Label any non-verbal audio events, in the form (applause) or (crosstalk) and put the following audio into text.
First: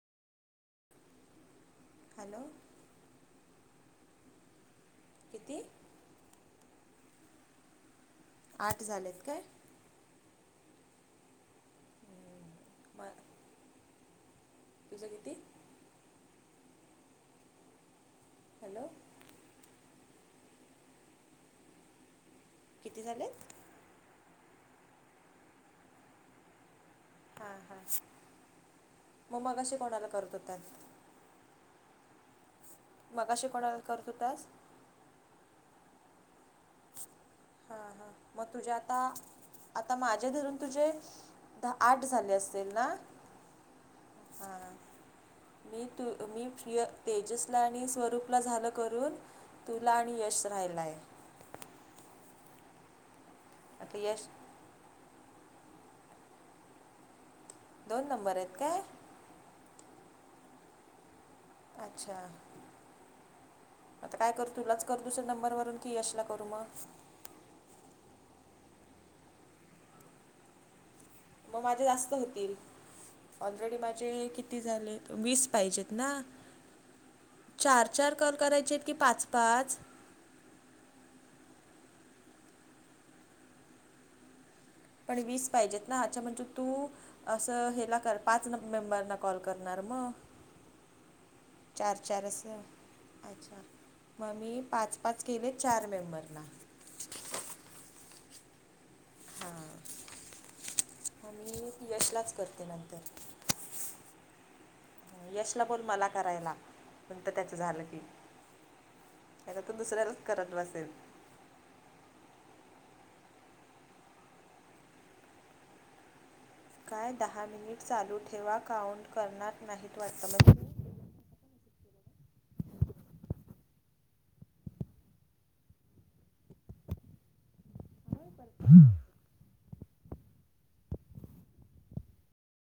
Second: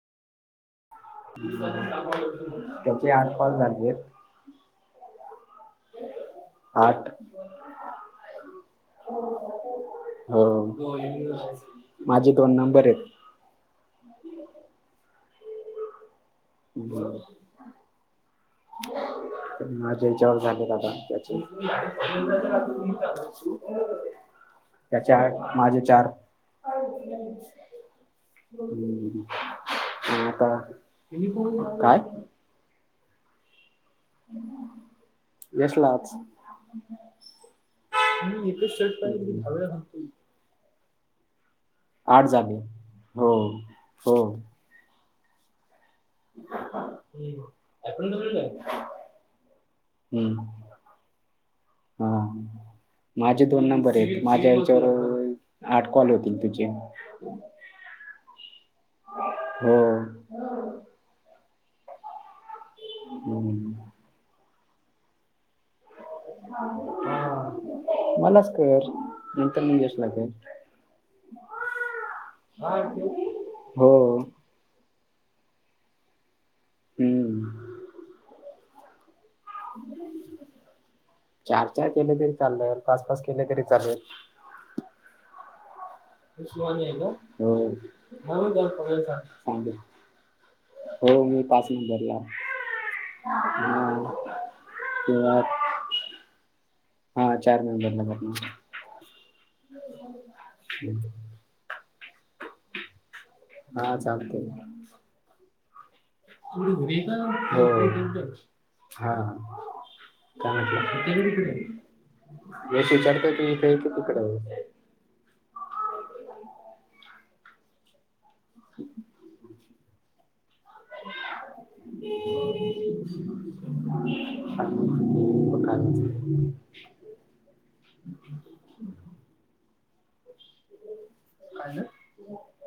(unintelligible) Hello. त्याचे आठ pass झाले. किती. आठ. आठ झालेत काय हो माझे दोन नंबर आहेत मग तुझं किती? बरं हॅलो माझ्या हेच्यावर झालेत आता किती झालेत त्याचे आठ माझे चार हां हां हम्म मग मगाशी कोणाला करत आता होतास काय मगाशी कोणाला करत होतास? यशलाच हा हा मग तुझ्या आता, आता माझे धरून तुझे दहा, आठ झाले असतील ना? हो हो हां मी तू, मी प्रिय, हम्म. तेजसला आणि, स्वरूपला झालं करून तुला आणि यश राहिलाय हा माझे दोन नंबर आता आहेत यश माझ्या तर आठ कॉल होतील तुझे दोन नंबर आहेत काय? हो. अच्छा हम्म आता काय करू तुलाच करते दुसऱ्या नंबरवरून की यश ला मलाच कर, नंतर मग यशला कर मग माझे जास्त होतील, ऑलरेडी हो माझे कि किती झाले वीस पाहिजेत ना हम्म चार चार कॉल करायचे की पाच-पाच चार - चार केले तरी चालले, पाच-पाच केले तरी चालेल पण वीस पाहिजेत ना अच्छा हो तू सांगेल असं हेला कर पाच मेंबर ना कॉल कर करणार मग हो मी पाच नंबरला चार-चार अस अच्छा मग हा मी पाच-पाच किंवा केले चार मेंबरना हा चार मेंबरना करणार हम्म आणि यशलाच करते नंतर हा चालतय यशला बोल मला करायला नंतर त्याचं हो. झालं की हा आता तू दुसऱ्यालाच करत बसेल चालेल चालेल यश विचारतो की इकडे आहे कि तिकडे आहे? काय दहा मिनिट चालू ठेवा काउंट करणार नाहीत वाटतं मग (inaudible) (unintelligible) (inaudible) हा खायला